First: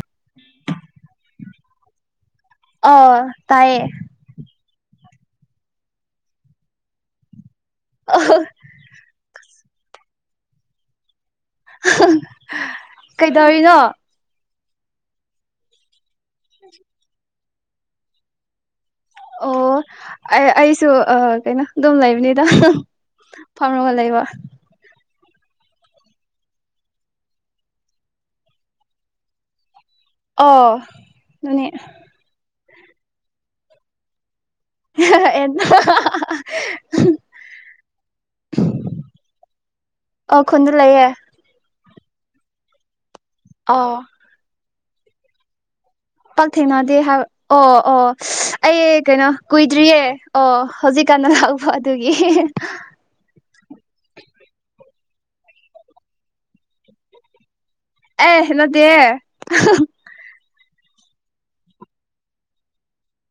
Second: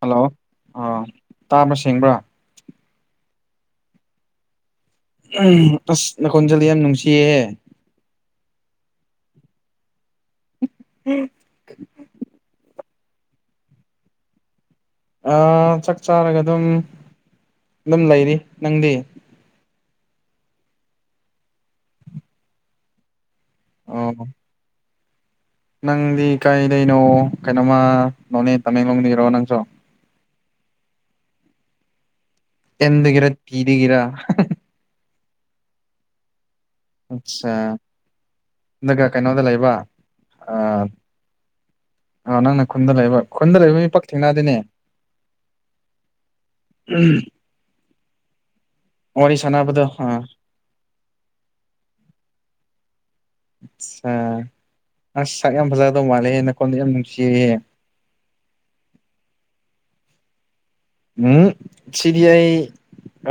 hello ꯑꯥ ꯇꯥꯕꯔ ꯁꯦꯡꯕ꯭ꯔ ꯑ ꯇꯥꯏꯌꯦ ꯎ ꯑꯁ ꯅꯥꯈꯣꯟꯖꯦꯜ ꯌꯥꯝ ꯅꯨꯡꯁꯤꯌꯦ ꯑ [unintelligible] ꯎꯝ [unintelligible] ꯀꯩꯗꯧꯔꯤꯅꯣ ꯆꯥꯛ ꯆꯥꯔꯒ ꯑꯗꯨꯝ ꯑꯗꯨꯝ ꯂꯩꯔꯤ ꯅꯪꯗꯤ ꯑꯣ ꯑꯩ ꯑꯩꯁꯨ ꯀꯩꯅꯣ ꯑꯗꯨꯝ ꯂꯩꯕꯅꯤꯗ ꯐꯝꯔꯒ ꯑꯣ ꯂꯩꯕ ꯅꯪꯗꯤ ꯀꯥꯏꯗꯩꯅꯣ ꯀꯩꯅꯣꯝꯃꯥ ꯅꯣꯅꯦ ꯇꯃꯦꯡꯂꯣꯡ ꯗꯩꯔꯣ ꯅꯪꯁꯨ ꯑꯧ ꯃꯥꯅꯦ ꯑꯦꯟ ꯗꯥꯒꯤꯔ ꯇꯤ ꯗꯥꯒꯤꯔꯥ ꯑꯦꯟ ꯑꯆꯥ ꯑꯗꯨꯒ ꯀꯩꯅꯣꯗ ꯂꯩꯕ ꯑꯣ ꯈꯨꯟꯗ ꯂꯩꯌꯦ ꯑ ꯅꯪꯅ ꯈꯨꯟꯗ ꯂꯩꯕ ꯈꯨꯟꯗ ꯂꯩꯕ ꯃꯤ ꯑꯣ ꯄꯥꯛ ꯊꯦꯡꯅꯗꯦꯅꯦ ꯄꯥꯛꯊꯦꯡꯅꯗꯦ ꯍꯥꯏ ꯑꯣ ꯑꯣ ꯑꯩ ꯀꯩꯅꯣ ꯋꯥꯔꯤ ꯁꯥꯟꯅꯕꯗꯣ ꯀꯨꯏꯗ꯭ꯔꯤꯌꯦ ꯑꯥ ꯑꯣ ꯍꯧꯖꯤꯛ ꯀꯩꯅꯣ ꯂꯥꯛꯄ ꯑꯗꯨꯒꯤ ꯑꯆꯥ ꯑꯁ ꯁꯛ ꯌꯥꯝ ꯐꯖꯒꯗꯧꯕ ꯃꯥꯜꯂꯦꯍꯦ ꯅꯈꯣꯜꯗꯣ ꯌꯥꯝ ꯅꯨꯡꯁꯤꯌꯦꯍꯦ ꯑꯦ ꯅꯠꯇꯤꯌꯦ ꯎꯝ ꯁꯤꯗꯤ ꯑꯩ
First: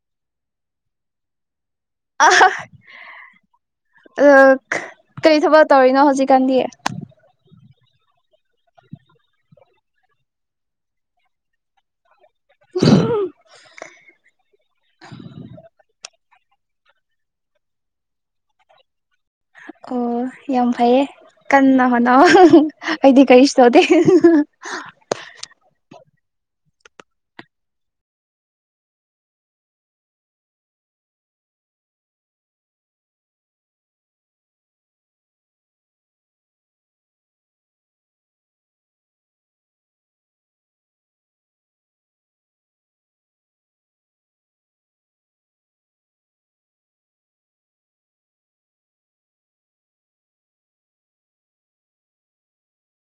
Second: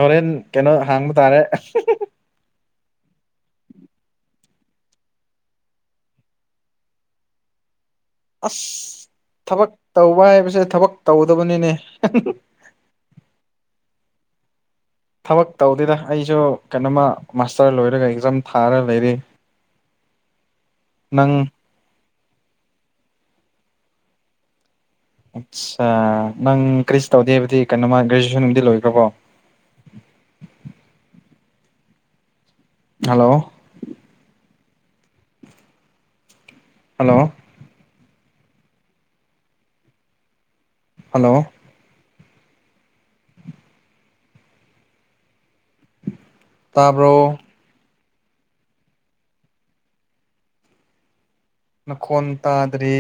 ꯍꯣꯔꯦꯟ ꯀꯩꯅꯣ ꯍꯥꯡꯕ ꯇꯥꯔꯦ ꯑ ꯀꯩ ꯊꯕꯛ ꯇꯧꯔꯤꯅꯣ ꯍꯧꯖꯤꯛꯀꯥꯟꯗꯤ ꯑꯁ ꯊꯕꯛ ꯇꯧꯕ ꯍꯥꯏꯕꯁꯦ ꯊꯕꯛ ꯇꯧꯗꯕꯅꯤꯅꯦ [unintelligible] ꯊꯕꯛ ꯇꯧꯗꯦꯗ ꯑꯩꯁꯨ ꯀꯩꯅꯣꯝꯃ ꯃꯥꯁꯇꯔ ꯂꯣꯏꯔꯒ ꯑꯦꯛꯖꯥꯝ ꯊꯥꯔꯒ ꯂꯩꯔꯤ ꯑꯣ ꯌꯥꯝ ꯐꯩꯌꯦ ꯅꯪ ꯀꯟꯅ ꯍꯣꯠꯅꯧ ꯑꯧ ꯑꯩꯗꯤ ꯀꯩꯁꯨ ꯇꯧꯗꯦ ꯑꯠꯆꯥ ꯅꯪ ꯀꯔꯤꯁꯨ ꯇꯧꯗꯦ ꯍꯥꯏꯕꯗꯤ ꯀꯩꯅꯣꯝꯃꯥ ꯒ꯭ꯔꯦꯖꯨꯋꯦꯁꯟ ꯒꯨꯝꯕꯗꯤ ꯂꯣꯏꯈ꯭ꯔꯕꯣ ꯑ [inaudible] ꯍꯜꯂꯣ ꯍꯜꯂꯣ ꯍꯜꯂꯣ ꯇꯥꯕꯔꯣ ꯅꯈꯣꯟ ꯇꯥꯗ꯭ꯔꯦ